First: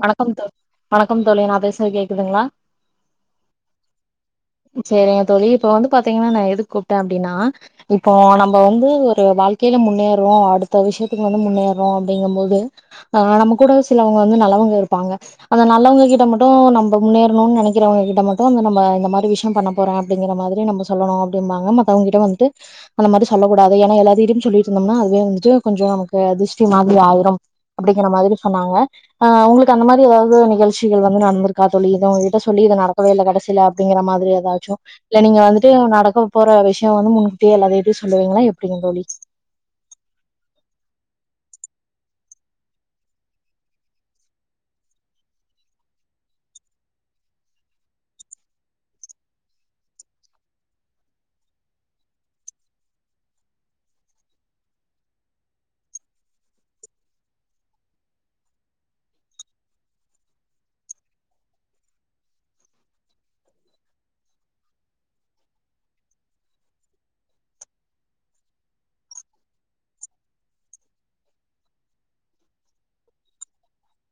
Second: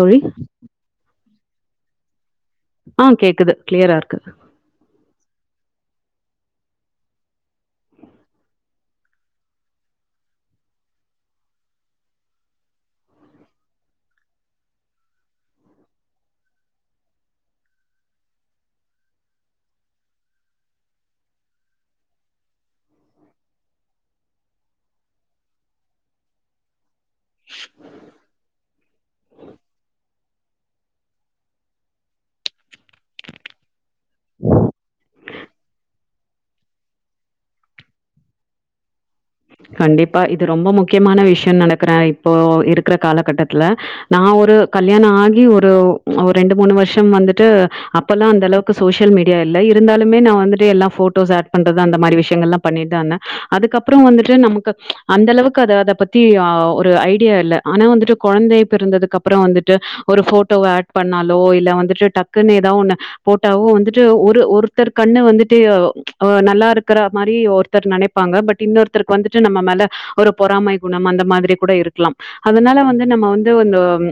தோழி வணக்கம் தோ வணக்கம் தோழி நா பேஸ் து கேக்குதுங்ளா ஆ கேக்குது க்ளியரா இருக்கு பாத்தீங்னா நா எதுக் கூப்டே அப்டின்னா இப்போ நம்போ வந்தூ ஒரு வாழ்க்கேயில முன்னேறுவோ அடுத்த விஷயத்துக்கு வந்து முன்னேர்றோ அப்டிங்கும் போது ஆஹ் நம்ம கூட சிலவங்க வந்து நல்ல வங்க இருப்பாங்க அந்த நல்லவங்க கிட்ட மட்டூ நம்ப முன்னேர்னுன் நெனைக்கிறவங்ககிட்ட மட்டுந்த நம்ப இந்த மாரி விஷ்யம் பண்ண போறே அப்டிங்கிற மாதிரி நம்ப சொல்லணு அப்டின்பாங்க மக்கவங் கிட்ட வந்துட்டு அந்தமாத்ரி சொல்லகூடாது ஏன எல்லாத்கீட்யும் சொல்லிட்ருந்தம்னா அதுவே வந்துட்டு கொஞ்சோ நமக்கு அ திர்ஷ்டி மாத் ரி ஆயிரும் அப்டிங்கிற மாதிரி சொன்னாங்க ஆஹ் அவுங்ளுக்கு அந்த மாரி எதாவது நிகழ்ச்சிகள் வந்து நடந்திருக்கா தோழி இது உங்கிட்ட சொல்லி இது நடக்கவே இல்ல கடைசில அப்டிங்கற மாதிரி எதாச்சும் இல்ல நீங்க வந்துட்டு நடக்க போற விஷ்யோ வந்து முன்கூட்டியே எல்லாதுகிட்யு சொல்லுவீங்களா எப்டிங் தோழி கண்டிப்பா இது ரொம்ப முக்கியமான விஷ்யன் நெனக்கிறா இப்போ இருக்ற காலகட்டத்ல நா ஒரு கல்யாண ஆகி ஒரு ஒர் ரெண்டு மூணு வர்ஷம் வந்துட்டு அப்பல்லா அந்த அளவுக்கு சோஷியல் மீடியா இல்ல இருந்தாலுமே நா வந்துட்டு எல்லா ஃபோட்டோஸ் ஆட் பண்றது அந்த மாரி விஷ்யங்கள்ல பண்ணிட்தா அதுக்கப்றோ வந்துட் டு நம்க்கு அந்தளவுக்கு அத அத பத்தி அ ஒரு ஐடியா இல்ல ஆனா வந்துட்டு கொழந்தை பிறந்ததுக் அப்புறோ வந்துட்டு ஒரு போட்டோ ஆட் பண்ணாலோ இல்ல வந்துட்டு டக்குன்னு எதாவ் ஒன்னு போட்டாவோ வந்துட்டு ஒரு ஒருத்தர் கண்ணு வந்துட்டு ஆஹ் நல்லாருக்கற மாரி ஒருத்தர் நெனைப்பாங்க பட் இன்னொருத் தர்க் வந்துட்டு நம்ம மேல ஒரு பொறாமை குணம் அந்த மாதிரி கூட இருக்லம். அதனால வந்து நம்ம வந்து வந்தாவ்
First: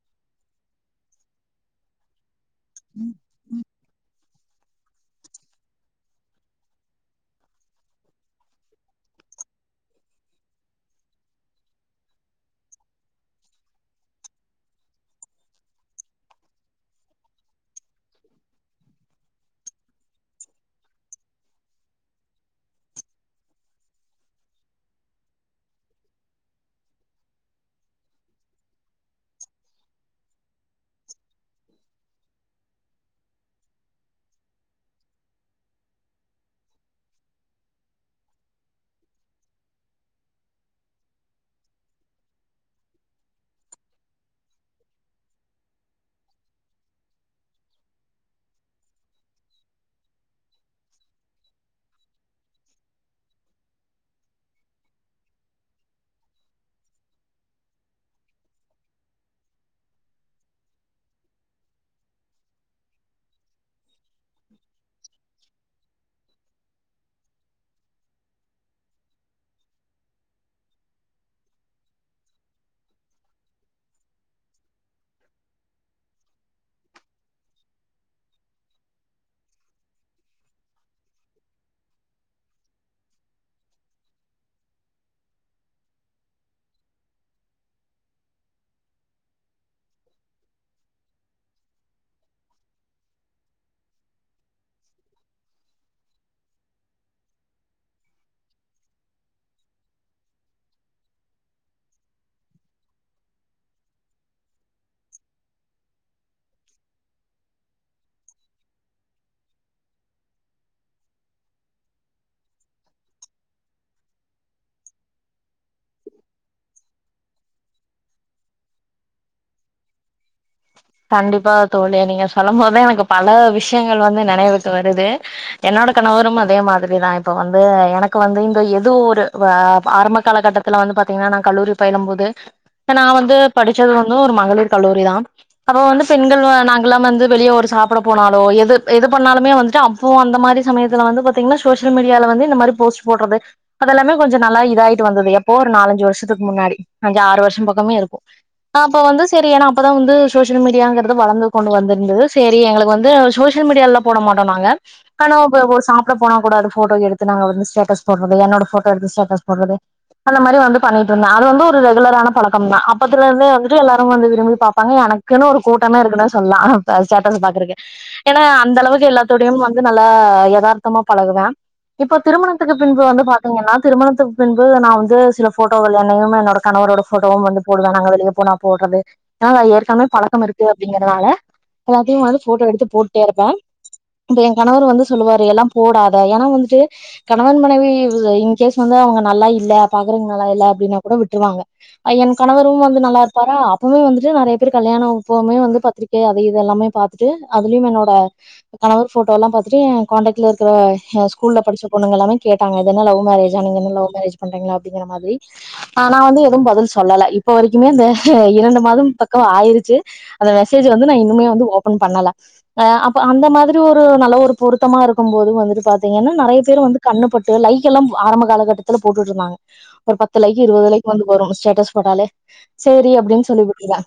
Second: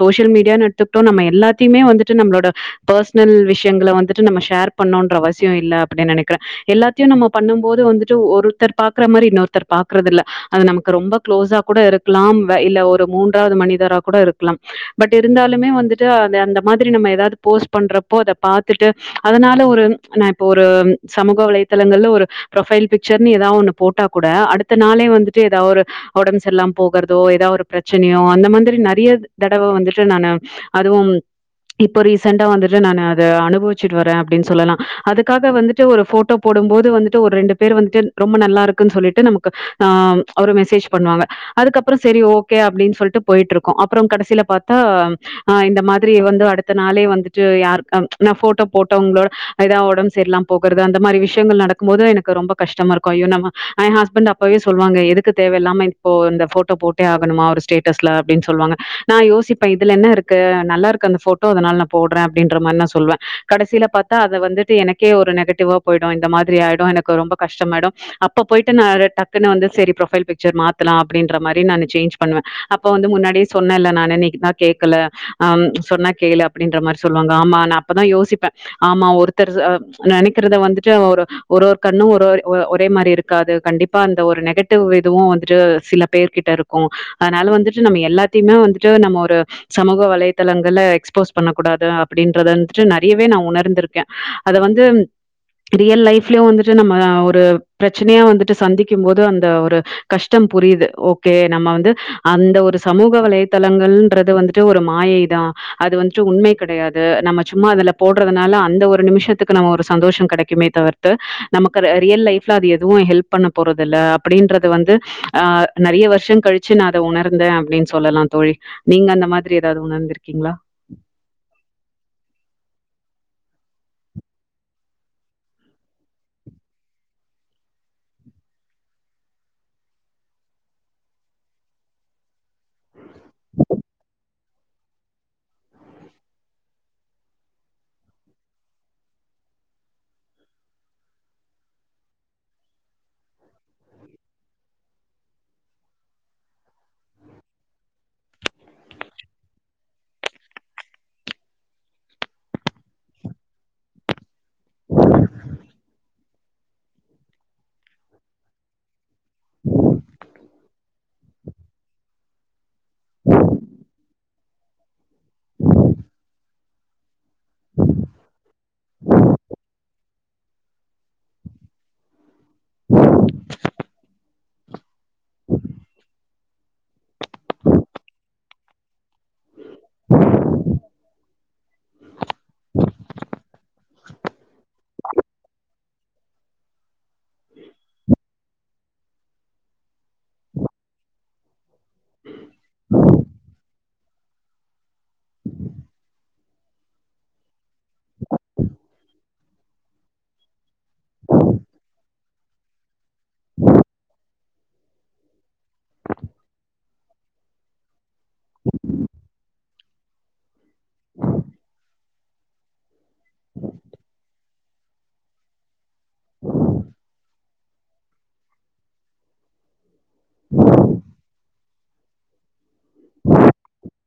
சோஷியல் மீடியானு எடுத்துக்ட்டோ நம்ம எல்லாத்திமே வந்துட்டு நம்ளோட பர்சனல் விஷ் எங்கள வந்துட்டு நம்ம ஷேர் பண்ணோன்றவசியோ இல்ல அப்டி நெனைக்கிறே. எல்லாத்தியு நம்ம பண்ணும்போது வந்துட்டு ஒருத்தர் பாக் க்ற மாரி இன்னொருத்தர் பாக்குறதில்ல அது நமக்கு ரொம்ப க்ளோஸா கூட இருக்கலா வே இல்ல ஒரு மூன்றாது மனிதரா கூட இருக்கலா பட் இருந்தாலுமே வந்துட்டு அந் அந்த மாதிரி நம்ம எதாது போஸ்ட் பண்றப்போ அத பாத்துட்டு அதனால ஒரு நா இப்ப ஒரு சமூக வலைதளங்கள்ல ஒரு ஃப்ரொஃபைல் பிக்ச்சர்னு எதாவொண்ணு போட்டா கூட அடுத்த நாளே வந்துட்டு எதாவொரு ஒடம்பு செர்லாம போகறதோ எதாவொரு பிரச்சினையோ அந்த மாந்திரி நெறைய தடவ வந்துட்டு நானு அதுவு இப்ப ரீசண்ட்டா வந்துட்டு நானு அத அனுபவிச்சிட்டு வரே அப்டின்னு சொல்லலா அதுக்காக வந்துட்டு ஒரு போட்டோ போடும் போது வந்துட்டு ஒரு ரெண்டு பேரு வந்துட்டு ரொம்ப நல்லாருக் குன்னு சொல்லிட்டு நமக்கு ஆ ஒரு மெசேஜ் பண்ணுவாங்க அதுக்கப்பற செரி ஓகே அப்டின்னு சொல்ட்டு போயிட்ருக்கோ அப்றங் கடசில பாத்தா ஆ இந்த மாதிரி வந்து அடுத்த நாளே வந்துட்டு யாருக்காம் நா ஃபோட்டோ போட்டவங்களோட எதா ஒடம்ப் செரிலா போகுறது அந்த மாரி விஷ்யங்கள் நடக்கும் போது எனக்கு ரொம்ப கஷ்டமா இருக்கு ஐயோ நம்ம ஏ ஹஸ்பண்ட் அப்பவே சொல்வாங்க எதுக்கு தேவயில்லாம இப்போ இந்த ஃபோட்டோ போட்டே ஆகணுமா ஒரு ஸ்டேட்டஸ்ல அப்டின் சொல்வாங்க நா யோசிப்பே இதுல என்ன இருக்கு நல்லாருக்கு அந்த ஃபோட்டோ அதனால நா போட்றே அப்டின்ற மாரி நா சொல்வே கடசில பாத்தா அத வந்துட்டு எனக்கே ஒரு நெகட்டிவா போய்டு இந்த மாதிரி ஆயிடு எனக்கு ரொம்ப கஷ்டமாயிடு அப்ப போய்ட்டு நா அத டக்குனு வந்து செரி ப்ரொஃபைல் பிக்ச்சர் மாத்தலா அப்டின்ற மாரி நானு சேஞ்ச் பண்ணுவே அப்ப வந்து முன்னாடியே சொன்னேல நானு நீக்குதா கேக்கல ஆ ம் சொன்னா கேளு அப்டின்ற மாரி சொல்வாங்க ஆமா நா அப்பதா யோசிப்பே ஆமா ஒருத்தர் ஆ நெனைக்கிறத வந்துட்டு ஒரு ஒரு ஒரு கண்ணும் ஒருவொரு ஒ ஒரே மாரி இருக்காது கண்டிப்பா அந்த ஒரு நெகட்டிவ் இதுவு வந்துட்டு சில பேர் கிட்ட இருக்கு அதனால வந்துட்டு நம்ம எல்லாத்தியுமே வந்துட்டு நம்ம ஒரு சமூக வலைதளங்கல எக்ஸ்போஸ் பண்ண கூடாது அப்டின்றதந்துட்டு நெறையவே நா உணர்ந்திருக்கே அத வந்து ரியல் லைஃப்லியு வந்துட்டு நம்ம ஒரு ப்ரச்சனயா வந்துட்டு சந்திக்கும் போது அந்த ஒரு கஷ்டம் புரியுது ஓகே நம்ம வந்து அந்த ஒரு சமூக வலைதளங்கள்ன்றது வந்துட்டு ஒரு மாயை தா அது வந்துட்டு உண்மை கெடையாது நம்ம சும்மா அதுல போட்றதுனால அந்த ஒரு நிமிஷத்துக்கு நம்ம ஒரு சந்தோஷம் கெடைக்குமே தவிர்த்து நமக்கு ரெ ரியல் லை ஃப்ல அது எதுவு ஹெல்ப் பண்ண போறதில்ல அப்டின்றது வந்து ஆ நெறைய வருஷங் கழிச்சு நா அத உணர்ந்தே அப்டின் சொல்லலாந் தோழி நீங்க அந்த மாதிரி எதாது உணர்ந்திருக்கீங்களா கண்டிப்பா தோழி நீங்க சொல்லம் போதே எனக்கு பல விஷ் சியங்கள் வந்து நெனைவுக்கு வருது. என்னோட கணவரும் அதே மாதிரிதா இப்ப வந்து எனக்கு வந்து இந்த எதோ ஒரு வா ஆரம்ப கால கட்டத்துல வந்து பாத்தீங்னா நா கல்லூரி பயிலும் போது நா வந்து படிச்சது வந்து ஒரு மகளிர் கல்லூரி தா அப்ப வந்து பெண்கள் வா நாங்லாம் வந்து வெளிய ஒரு சாப்ட போனாலோ எது எது பண்ணாலுமே வந்துட்டு அப்போ அந்த மாரி சமயத்துல வந்து பாத்தீங்ன்னா சோஷியல் மிடியால வந்து இந்த மாரி போஸ்ட் போட்றது அதெல்லாமே கொஞ்ச நல்லா இதாயிட்டு வந்தது எப்போ ஒரு நாலஞ்சு வருஷத்துக் முன்னாடி அஞ்சு ஆறு வருஷம் பக்கமே இருக்கு அப்ப வந்து சரி எனா அப்பதா வந்து சோஷியல் மிடியாங்றது வளந்து கொண்டு வந்துருந்தது சேரி எங்ளுக்கு வந்து சோஷியல் மிடியாலலா போட மாட்டோ நாங்க ஆனா ஓப்ப ஓர் சாப்ட போனா கூட அது ஃபோட்டோ எடுத்து நாங்க வந்து ஸ்டேட்டஸ் போட்றது என்னோட ஃபோட்டோ எடுத்து ஸ்டே ட்டஸ் போட்றது அந்த மாரி வந்து பண்ணிட்ருந்தே அது வந்து ஒரு ரெகுலரான பழக்கம் தா அப்பத்துல இருந்தே வந்துட்டு எல்லாரும் வந்து விரும்பி பாப்பாங்க எனக் குன்னு ஒரு கூட்டமே இருக்குன்னு சொல்லா அப் ஸேட்டஸ் பாக்குறக்க ஏன்னா அந்த அளவுக்கு எல்லாத்தோடையும் வந் து நல்லா எதார்த்தமா பழகுவே இப்ப திருமணத்துக்கு பின்பு வந்து பாத்தீங்கன்னா திருமணத்துக்கு பின்பு நா வந்து சில ஃபோட்டோகள் என்னையும் என்னோட கணவரோட போட்டோவும் வந்து போடுவே நாங்க வெளிய போனா போட்றது ஆ ஏற்கனவ் வழக்கமா இருக்கு அப்டிங்கறனால எல்லாத்தி வந் ஃபோட்டோ எடுத்து போட்டே இருப்பே இம்ப எ கணவரு வந்து சொல்லுவாரு எல்லா போடாத ஏன்னா வந்துட்டு கணவன் மனைவி இன்கேஸ் வந்து அவுங்க நல்லா இல்லா பாக்றங் நல்ல இல்ல அப்டினா கூட டுறுவாங்க ஐ என் கணவரு வந்து நல்லா இருப்பாரா ப்புமே வந்துட்டு நெறைய பேருக் கல்யானோ உப்பவுமே வந்து பத்ரிக்கே அது இது எல்லாமே பாத்துட்டு அதுலியு என்னோட கணவர் ஃபோட்டோலா பாத்துட்டூ ஏ காண்டாக்ட்ல இருக்கிற ஆ ஸ்கூல்ல படிச்ச பொண்ணுங்க எல்லாமே கேட்டாங்க இதென்ன லவ் மேரேஜா நீங்க என்ன லவ் மேரேஜ் பண்றீங்ளா அப்டிங்கிற மாதிரி ஆ நா வந்து எதுவு பதில் சொல்லல இப்ப வரைக்குமே அந்த இரண்டு மாதம் பக் க்கோ ஆயிருச்சு அந்த மெசேஜ் வந்து நா இன்னுமே வந்து ஓபன் பண்ணல ஆ அப்ப அந்த மாதிரி ஒரு நல்ல ஒரு பொருத்தமா இருக்கு போது வந்துட்டு பாத்தீங்கன்னா நெறைய பேர் வந்து கண்ணுப்பட்டு லைக் எல்லாம்ப் ஆரம்ப கால கட்டத்துல போட்டுட்ருந்தாங்க ஒரு பத்து லைக்கி இருவது லைக் வந்து வரு ஸ் சேட்டஸ் போட்டாலே சேரி அப்டின் சொல்லி விட்ருவே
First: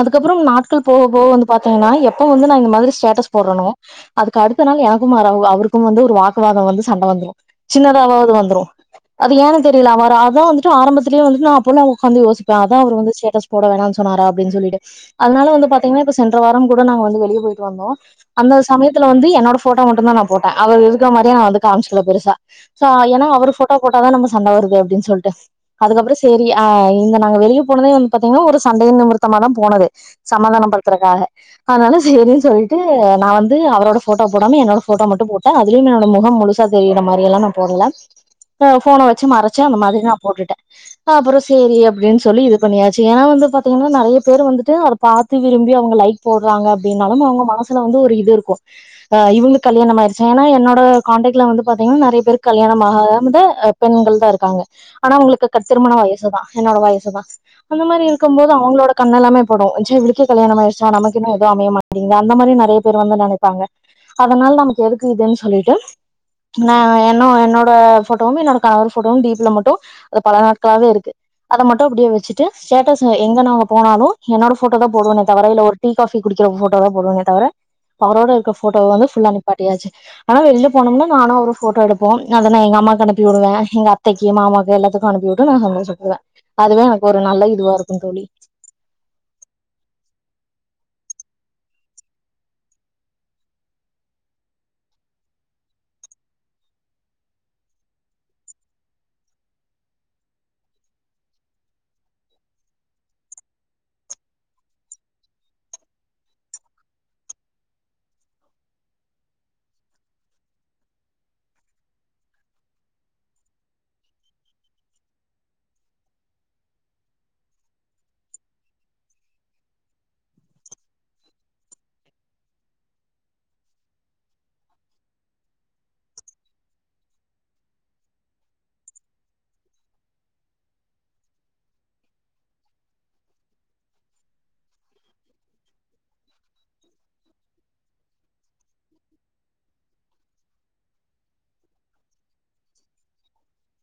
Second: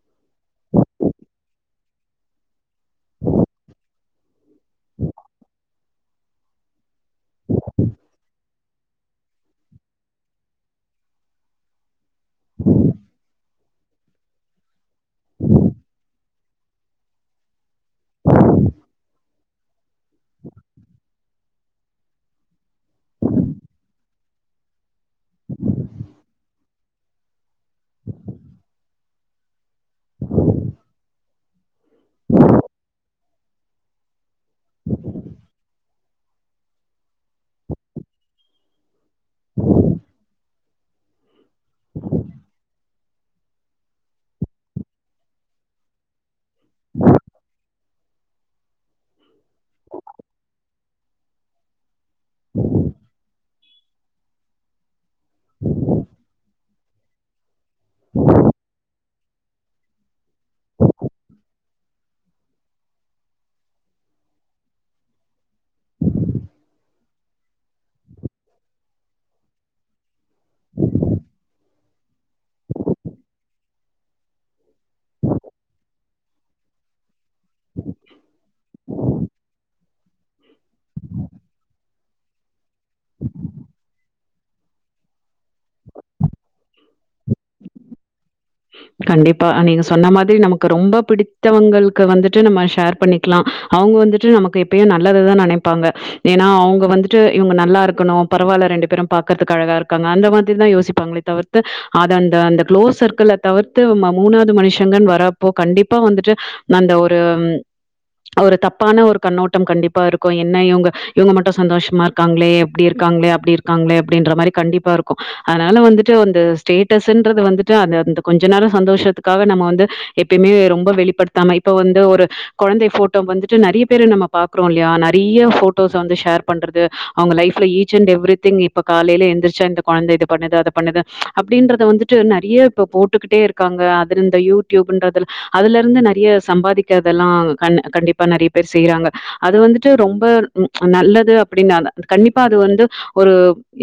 அதுக்கப்றம் நாட்கள் போக போக வந்து பாத்தீங்கன்னா எப்ப வந்து நா இந்த மாதிரி ஸ்டேட்டஸ் போட்றனோ அதுக்கடுத்த நாள் எனக்கு மா அ அவருக்கும் வந்து ஒரு வாக்குவாத வந்து சண்ட வந்துரு சின்னதாவாது வந்துரு அது ஏன்னு தெரியில அவரு அதா வந்துட்டு ஆரம்பத்துலேயே வந்துட்டு நா அப்போலா ஒ உக்காந்து யோசிப்பே அதா அவரு வந்து ஸ்டேடஸ் போட வேணான் சொன்னாரா அப்டின் சொல்லிட்டு அதனால வந்து பாத்தீங்கன்னா இப்ப சென்ற வாரம் கூட நாங்க வந்து வெளியே போயிட்டு வந்தோ அந்த சமயத்துல வந்து என்னோட ஃபோட்டோ மட்டுந்தா நா போட்டே அவரு இருக்க மாரியே நா வந்து காமச்சுக்கல பெருசா சா ஏன்னா அவரு ஃபோட்டோ போட்டாதா நம்ம சண்ட வருது அப்டின்னு சொல்ட்டு அதுக்கப்றோ சேரி ஆ இந்த நாங்க வெளியப் [unintelligible] வந்து பாத்தீங்கன்னா ஒரு ஸ் சண்டையு நிமிர்த்தமா தா போனது சமாதானப்படுத்துறக்காக அதனால சேரின்னு சொல்ட்டு நா வந்து அவரோட ஃபோட்டோ போடாம என்னோட ஃபோட்டோ மட்டு போட்டே அதுலயு என்னோட முகம் முழுசா தெரியுற மாரியல்லா நா போடல போ ஃபோன வச்சு மறைச்ச அந்த மாதிரி தா போட்டுட்டே ஆ அப்றோ செரி அப்டின் சொல்லி இது பண்ணியாச்சு ஏன்னா வந்து பாத் [unintelligible] நெறைய பேரு வந்துட்டு அத பாத்து விரும்பி அவுங்க லைக் போட்றாங்க அப்டின்னாலு அவங்க மனசுல வந்து ஒரு இது இருக்கு ஆ இவுங்களுக்கு கல்யாணமாயிருச்சா ஆனா என்னோட காண்டாக்ட்ல வந்து பாத்தீங்கன்னா நறையப் பேருக்கு கல்யாணமாகாமதா ஆ பெண்கள் தா இருக்காங்க ஆனா அவங்களுக்கு க திருமண வயசுதா என்னோட வயசுதா அந்த மாரி இருக் கும் போது அவங்களோட கண்ணெல்லாமே படு ச்ச இவளுக்கே கல்யாணமாயிருச்சா நமக்கு இன்னு எது அமைய மாட்டங்கிது அந்த மாரி நெறைய பேரு வந்து நெனைப்பாங்க அதனால நமக்கு எதுக்கு இதுன்னு சொல்லிட்டு நா நா என்னோட ஃபோட்டோவு என்னோட கணவர் போட்டோவு டீபில மட்டு அது பல நாட்களாவே இருக்கு அத மட்டு அப்டியே வச்சுட்டு ஸ்டேடஸ் எ எங்க நாங்க போனாலு என்னோட ஃபோட்டோ தா போடுவேனே தவர இல்ல ஒரு டீ காஃபி குடிக்கிற ஃபோட்டோ தா போடுவேனே தவர அவரோட இருக்க ஃபோட்டோவ வந்து ஃபுல்லா நிப்பாட்டியாச்சு ஆனா வெளில போனோம்னா நானு அவரு ஃபோட்டோ எடுப்போ அத நா எங்க அம்மாக்கு அனுப்பி விடுவே எங்க அத்தைைக்கு மாமாக்கு எல்லாத்துக்கு அனுப்பிவுட்டு நா சந்தோஷப்படுவே அதுவே எனக்கு ஒரு நல்ல இதுவா இருக் ம் தோழி கண்டிப்பா நீங்க சொன்ன மாதிரி நமக்கு ரொம்ப பிடித்தவங்களுக்கு வந்துட்டு நம்ம ஷேர் பண்ணிக்கலா அவங்க வந்துட்டு நமக்கு எப்பயு நல்லததா நெனைப்பாங்க ஏன்னா அவுங்க வந்துட்டு இவங்க நல்லாருக்கணு பரவால்ல ரெண்டு பேரு பாக்கறதுக்கு அழகாருக்காங்க அந்த மாதிரிதா யோசிப்பாங்களே தவிர்த்து அது அந்த அந்த க்ளோஸ் சர்க்கிள்ல தவிர்த்து நம்ம மூணாவது மனுஷங்கன்னு வரப்போ கண்டிப்பா வந்துட்டு அந்த ஒரு ஒரு தப்பான ஒரு கண்ணோட்டம் கண்டிப்பா இருக்கு என்ன இவங்க இவங்க மட்டு சந்தோஷமாருக்காங்களே இப்டிருக்காங்களே அப்டிருக்காங்களே அப்டின்ற மாரி கண்டிப்பாருக்கு அதனால வந்துட்டு அந்த ஸ்டேட்டஸுன்றது வந்துட்டு அத அந்த கொஞ்ச நேரோ சந்தோஷத்துக்காக நம்ம வந்து எப்பயுமே ரொம்ப வெளிப்படுத்தாம இப்ப வந்து ஒரு கொழந்தை ஃபோட்டோ வந்துட்டு நறைய பேர நம்ம பாக்குறோ இல்லையா நறைய ஃபோட்டோஸ வந்து ஷேர் பண்றது அவங்க லைஃப்ல ஈச் அண்ட் எவ்ரிதிங் இப்ப காலையில எந்திரிச்சா இந்த கொழந்த இது பண்ணுது அது பண்ணுது அப்டின்றத வந்துட்டு நறைய இப்ப போட் ட்டுத்துக்கிட்டேருக்காங்க அதுல இந்த யூடியூபுன்றது அதுலருந்து நறைய சம்பாதிக்கிறதல்லா கண் கண்டிப்பா நறைய பேர் செய்றாங்க அது வந்துட்டு ரொம்ப நல்லது அப்டின்னால கண்டிப்பா அது வந்து ஒரு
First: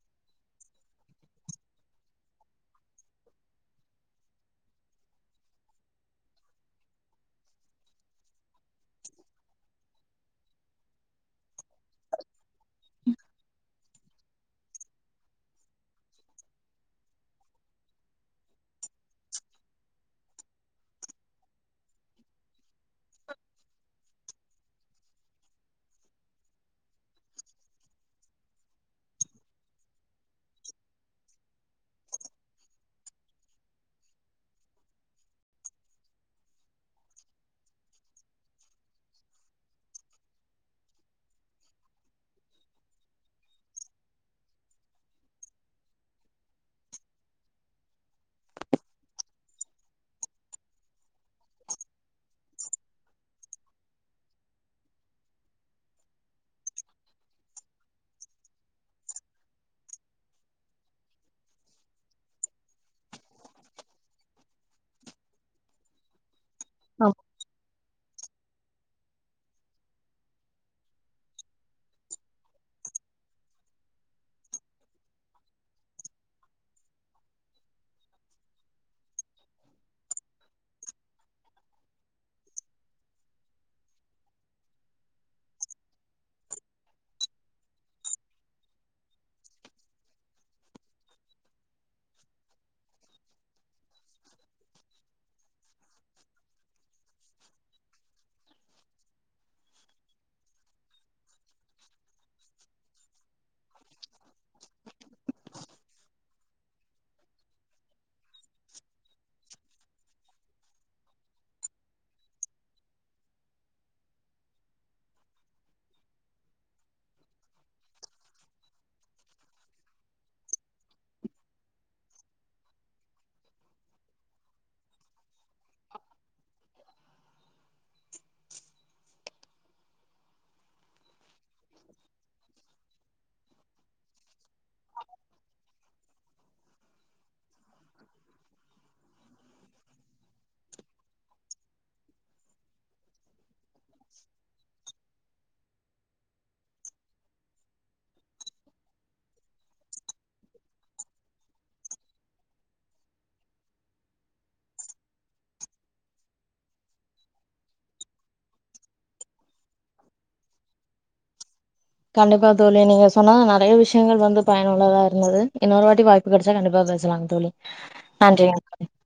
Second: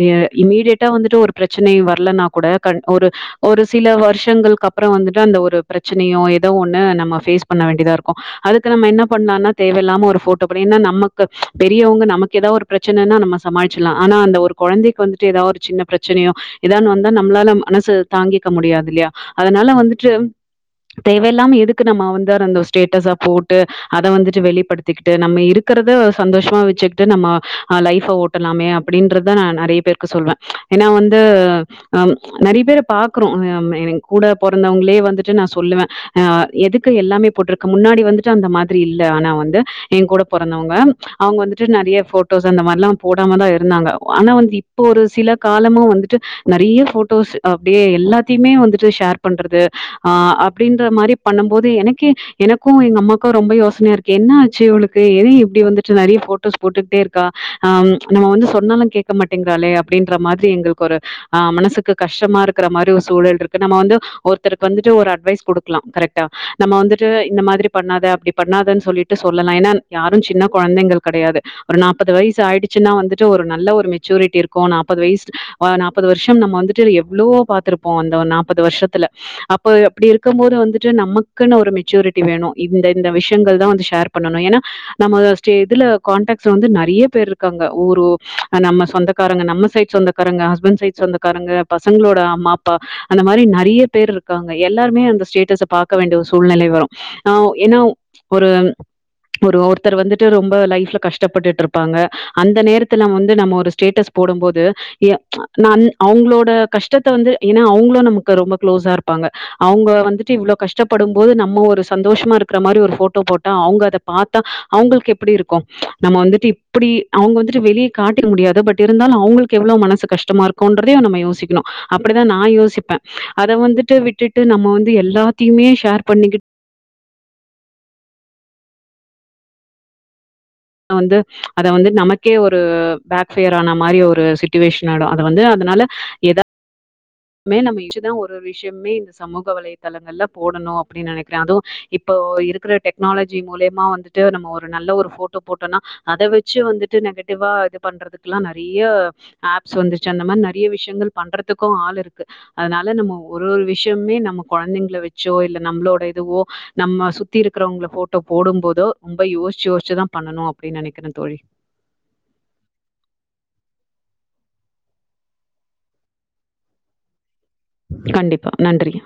எ இம்மிடியட்டா வந்துட்டு ஒரு ப்ரச்சனை வரலனா கூட கண் ஒரு ஒரு சில வருஷ் ஷங்களுக்கு அப்றோ வந்துட்டு அந்த ஒரு பிரச்சனையோ எதோ ஒன்னு நம்ம ஃபேஸ் பண்ண வேண்டியதாருக்கு அதுக்கு நம்ம என்ன பண்லான்னா தேவையில்லாம ஒரு ஃபோட் தொ அப்டின்னா நமக்கு பெரியவங்க நமக்கு எதா ஒரு பிரச்சனன்னா நம்ம சமாளிச்சிலாம் ஆனா அந்த ஒரு கொழந்தைக்கு வந்துட்டு எதா ஒரு சின்ன பிரச்சனையோ எதான் வந்தா நம்மளால மனசு தாங்கிக்க முடியாதில்லையா அதனால வந்துட்டு தேவையில்லாம எதுக்கு நம்ம வந்து ரந்தோஷ் ஸ்டேட்டஸா போட்டு அத வந்துட் டு வெளிப்படுத்திக்கிட்டு நம்ம இருக்கிறத சந்தோஷமா வச்சுக்கிட்டு நம்ம ஆ லைஃப்ப ஓட்டலாமே அப்டின்றதுதா நா நறைய பேருக்கு சொல்வே ஏன்னா வந்து அம் நறைய பேர பாக்குறோ [unintelligible] எனக் கூட பொறந்தவங்ளையே வந்துட்டு நா சொல்லுவே ஆ எதுக்கு எல்லாமே போட்டிருக்க முன்னாடி வந்துட்டு அந்த மாதிரி இல்ல ஆனா வந்து ஏங்கூட பொறந்தவங்க அவங்க வந்துட்டு நறைய ஃபோட்டோஸ் அந்த மாரிலா போடாமதா இருந்தாங்க ஆனா வந்து இப்போ ஒரு சில காலமா வந்துட்டு நறைய ஃபோட்டோஸ் அப்டியே எல்லாத்தையுமே வந்துட் டு ஷேர் பண்றது ஆ அப்டின்ற மாரிப் பண்ணும் போது எனக்கே எனக்கு எங்கம்மாக்கு ரொம்ப யோசனையா இருக்கு என்ன ஆச்சு இவளுக்கு எது இப்டி வந்துட்டு நறைய ஃபோட்டோஸ் போட்டுட்டேருக்கா ஆ நம்ம வந்து சொன்னாலு கேக்க மாட்டேங்கிறாளே அப்டின்ற மாதிரி எங்களுக்கு ஒரு ஆ மனசுக்கு கஷ்டமாருக்கிற மாரி ஒரு சூழல்ருக் இப்ப நம்ம வந்து ஒருத்தருக்கு வந்துட்டு ஒரு அட்வைஸ் குடுக்கலா கரெக்டா நம்ம வந்துட்டு இந்த மாதிரி பண்ணாத அப்டிப் பண்ணாதன்னு சொல்லிட்டு சொல்லலா ஏனா யாரு சின்ன கொழந்தைங்கள் கெடையாது ஒரு நாப்பது வயசு ஆயிடுச்சுன்னா வந்துட்டு ஒரு நல்ல ஒரு மெச்சூரிட்டி இருக்கு நாப்பது வயசு ஆ நாப்பது வருஷம் நம்ம வந்துட்டு இதுல எவ்ளோ பாத்துருப்போ அந்த நாப் பது வருஷத்துல அப்ப அப்டிருக்கும் போது வந்துட்டு நமக்குன்னு ஒரு மெச்சூரிட்டி வேணு இந்த இந்த விஷ்யங்கள் தா வந்து ஷேர் பண்ணணு ஏனா நம்ம ஸ்டே இதுல காண்டாக்ட்ஸ் வந்து நறைய பேர் இருக்காங்க ஊரு நம்ம சொந்தக்காரங்க நம்ம சைட் சொந்தக்காரங்க ஹஸ்பண்ட் சைட் சொந்தக்காரங்க பசங்களோட அம்மா அப்பா அந்த மாரி நறைய பேர் இருக்காங்க எல்லாருமே அந்த ஸ்டேட்டஸ பாக்க வேண்டிய ஒரு சூழ்நிலை வரு ஆ ஏனா ஒரு ஒரு ஒருத்தர் வந்துட்டு ரொம்ப லைஃப்ல கஷ்டப்பட்டுட்ருப்பாங்க அந்த நேரத்துல நம்ம வந்து நம்ம ஒரு ஸ்டேட்டஸ் போடும்போது எ [unintelligible] அவுங்களோட கஷ்டத்த வந்து ஏனா அவுங் [unintelligible] நமக்கு ரொம்ப க்ளோஸா இருப்பாங்க அவுங்க வந்துட்டு இவ்ளோ கஷ்டப்படும் போது நம்ம ஒரு சந்தோஷமா இருக்கிற மாரி ஒரு ஃபோட்டோ போட்டா அவுங்க அத பாத்தா அவுங்களுக்கு எப்டிருக்கு நம்ம வந்துட்டு இப்டி அவுங்க வந்துட்டு வெளிய காட்டிக்க முடியாது பட் இருந்தாலு அவுங்களுக்கு எவ்ளோ மனசு கஷ்டமாருக்குன்றதையு நம்ம யோசிக்கணு அப்டிதா நா யோசிப் ஆ அத வந்துட்டு விட்டுட்டு நம்ம வந்து எல்லாத்திமே ஷேர் பண்ணிக்கிட் நா வந்து அத வந்து நமக்கே ஒரு பேக் ஃபயர் ஆன மாரி ஒரு சுட்டுவேஷன் ஆயிடு அது வந்து அதனால எதா மே நம்ம யுச்சுதா ஒர் ஒர் விஷ்யமே இந்த சமூக வலைதளங்கள்ல போடணோ அப்டி நெனக்றே அதுவு இப்போ இருக்கற டெக்னாலஜி மூலே மா வந்துட்டு நம்ம ஒரு நல்ல ஒரு ஃபோ டோ போட்டனா அத வெச்சு வந்துட்டு நெகடிவ்வா இது பண்றதுக்லா நெறைய ஆப்ஸ் வந்துச்சு அந்தமா நெறைய விஷயங்கள் பண்றதுக்கோ ஆள் இருக் கு அதனால நம்ம ஒரு ஒரு விஷ்யமே நம்ம கொழந்தைங்கள வச்சோ இல்ல நம்மளோட இதுவோ நம்ம சுத்தி இருக்கௌறவங்கள ஃபோட்டோ போடும் போதோ ரொம்ப யோசிச்சு யோச்சுதா பண்ணணோ அப்டின்னு நெனைக்கிறே தோழி கண்டிப்பா தோழி நீங்க சொன்ன நெறைய விஷயங்கள் வந்து பயனுள்ளதா இருந்தது இன்னொரு வாட்டி வாய்ப்பு கெடைச்சா கண்டிப்பா பேசலாங் தோழி கண்டிப்பா நன்றிங்க நன்றியா